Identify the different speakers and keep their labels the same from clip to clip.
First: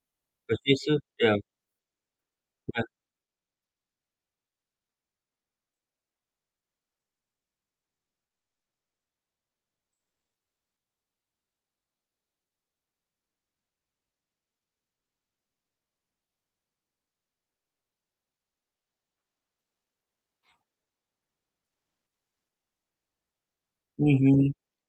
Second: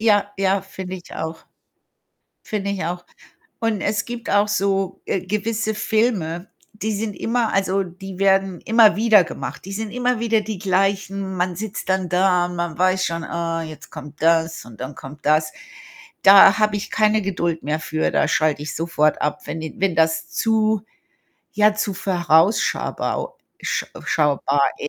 Speaker 1: Ja, ja,
Speaker 2: Verstehst
Speaker 1: finde
Speaker 2: du?
Speaker 1: ich
Speaker 2: Ja.
Speaker 1: auch. Finde ich
Speaker 2: Ja.
Speaker 1: auch, und es gibt auch so, äh, gewisse Filme, die sind immer also, die werden immer wieder gemacht. Die sind immer wieder die gleichen. Man sitzt dann da. Man weiß schon: „Ah, jetzt kommt das, und dann kommt das.“ Da habe ich keine Geduld mehr für. Da schalte ich sofort ab, wenn die wenn das zu, ja zu vorausschabau sch
Speaker 2: Mhm.
Speaker 1: schaubar i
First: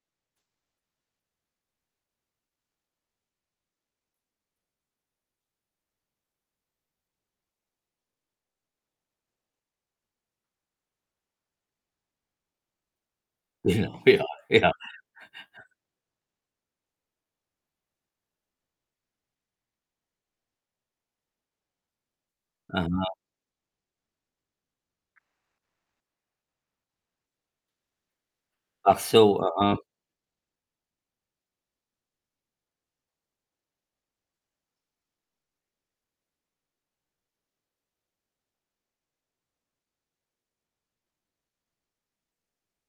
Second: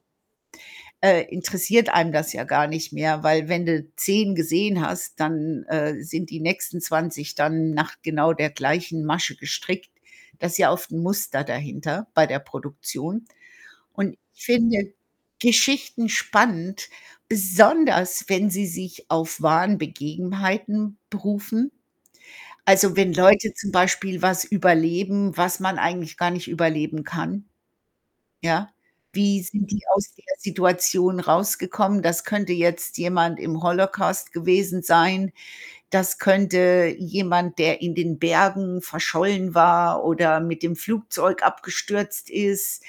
Speaker 1: äh, interessiert einem das ja gar nicht mehr. Weil, wenn du 10 gesehen hast, dann, äh, sind die nächsten 20 dann nach genau der gleichen Masche gestrickt. Da ist ja oft 'n Muster dahinter, bei der Produktion
Speaker 2: Ja,
Speaker 1: und
Speaker 2: ja,
Speaker 1: ich
Speaker 2: ja.
Speaker 1: finde ja Geschichten spannend, besonders wenn sie sich auf wahren Begebenheiten berufen. Also, wenn
Speaker 2: Aha.
Speaker 1: Leute zum Beispiel was überleben, was man eigentlich gar nicht überleben kann. Ja.
Speaker 2: Ach
Speaker 1: Wie
Speaker 2: so,
Speaker 1: sind
Speaker 2: aha.
Speaker 1: die aus der Situation rausgekommen? Das könnte jetzt jemand im Holocaust gewesen sein. Das könnte jemand, der in den Bergen verschollen war, oder mit dem Flugzeug abgestürzt ist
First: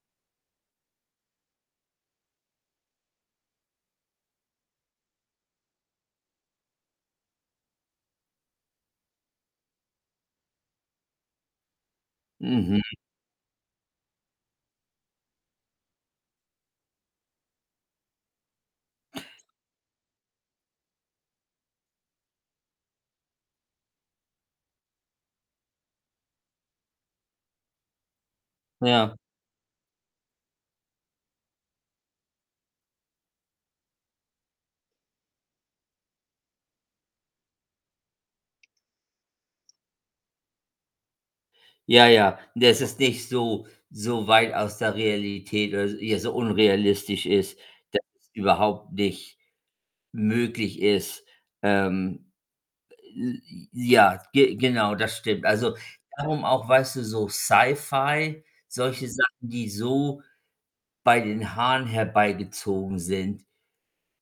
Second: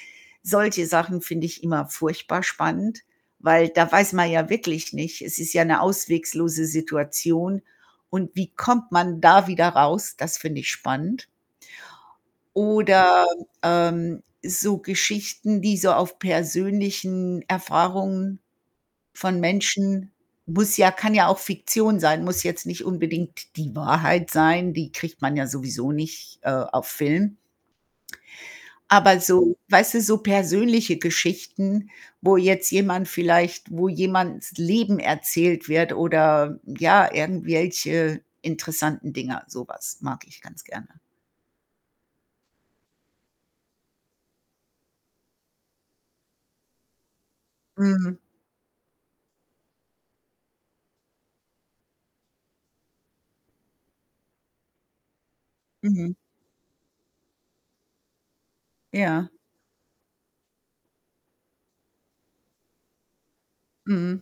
Speaker 1: solche Sachen finde ich immer furchtbar spannend, weil da weiß man ja wirklich nicht es ist ja 'ne ausweglose Situation und wie kommt man da wieder raus? Das finde ich spannend.
Speaker 2: Mhm.
Speaker 1: Oder, ähm, so Geschichten, die so auf persönlichen Erfahrungen von Menschen muss ja kann ja auch Fiktion sein, muss jetzt nicht unbedingt die Wahrheit sein, die kriegt man ja sowieso nicht, äh, auf Film.
Speaker 2: Ja.
Speaker 1: Aber so weißt du, so persönliche Geschichten, wo jetzt jemand vielleicht wo jemandes Leben erzählt wird oder, ja, irgendwelche interessanten Dinger. So was mag ich ganz gerne.
Speaker 2: Ja, ja. Das ist nicht so so weit aus der Realität, oder ja, so unrealistisch ist, dass
Speaker 1: Mhm.
Speaker 2: es überhaupt nicht möglich ist. Ähm, j j ja, ge genau, das stimmt. Also,
Speaker 1: Mhm.
Speaker 2: darum auch, weißt du, so Sci-Fi, solche
Speaker 1: Ja.
Speaker 2: Sachen, die so bei den Haaren herbeigezogen sind.
Speaker 1: Mhm.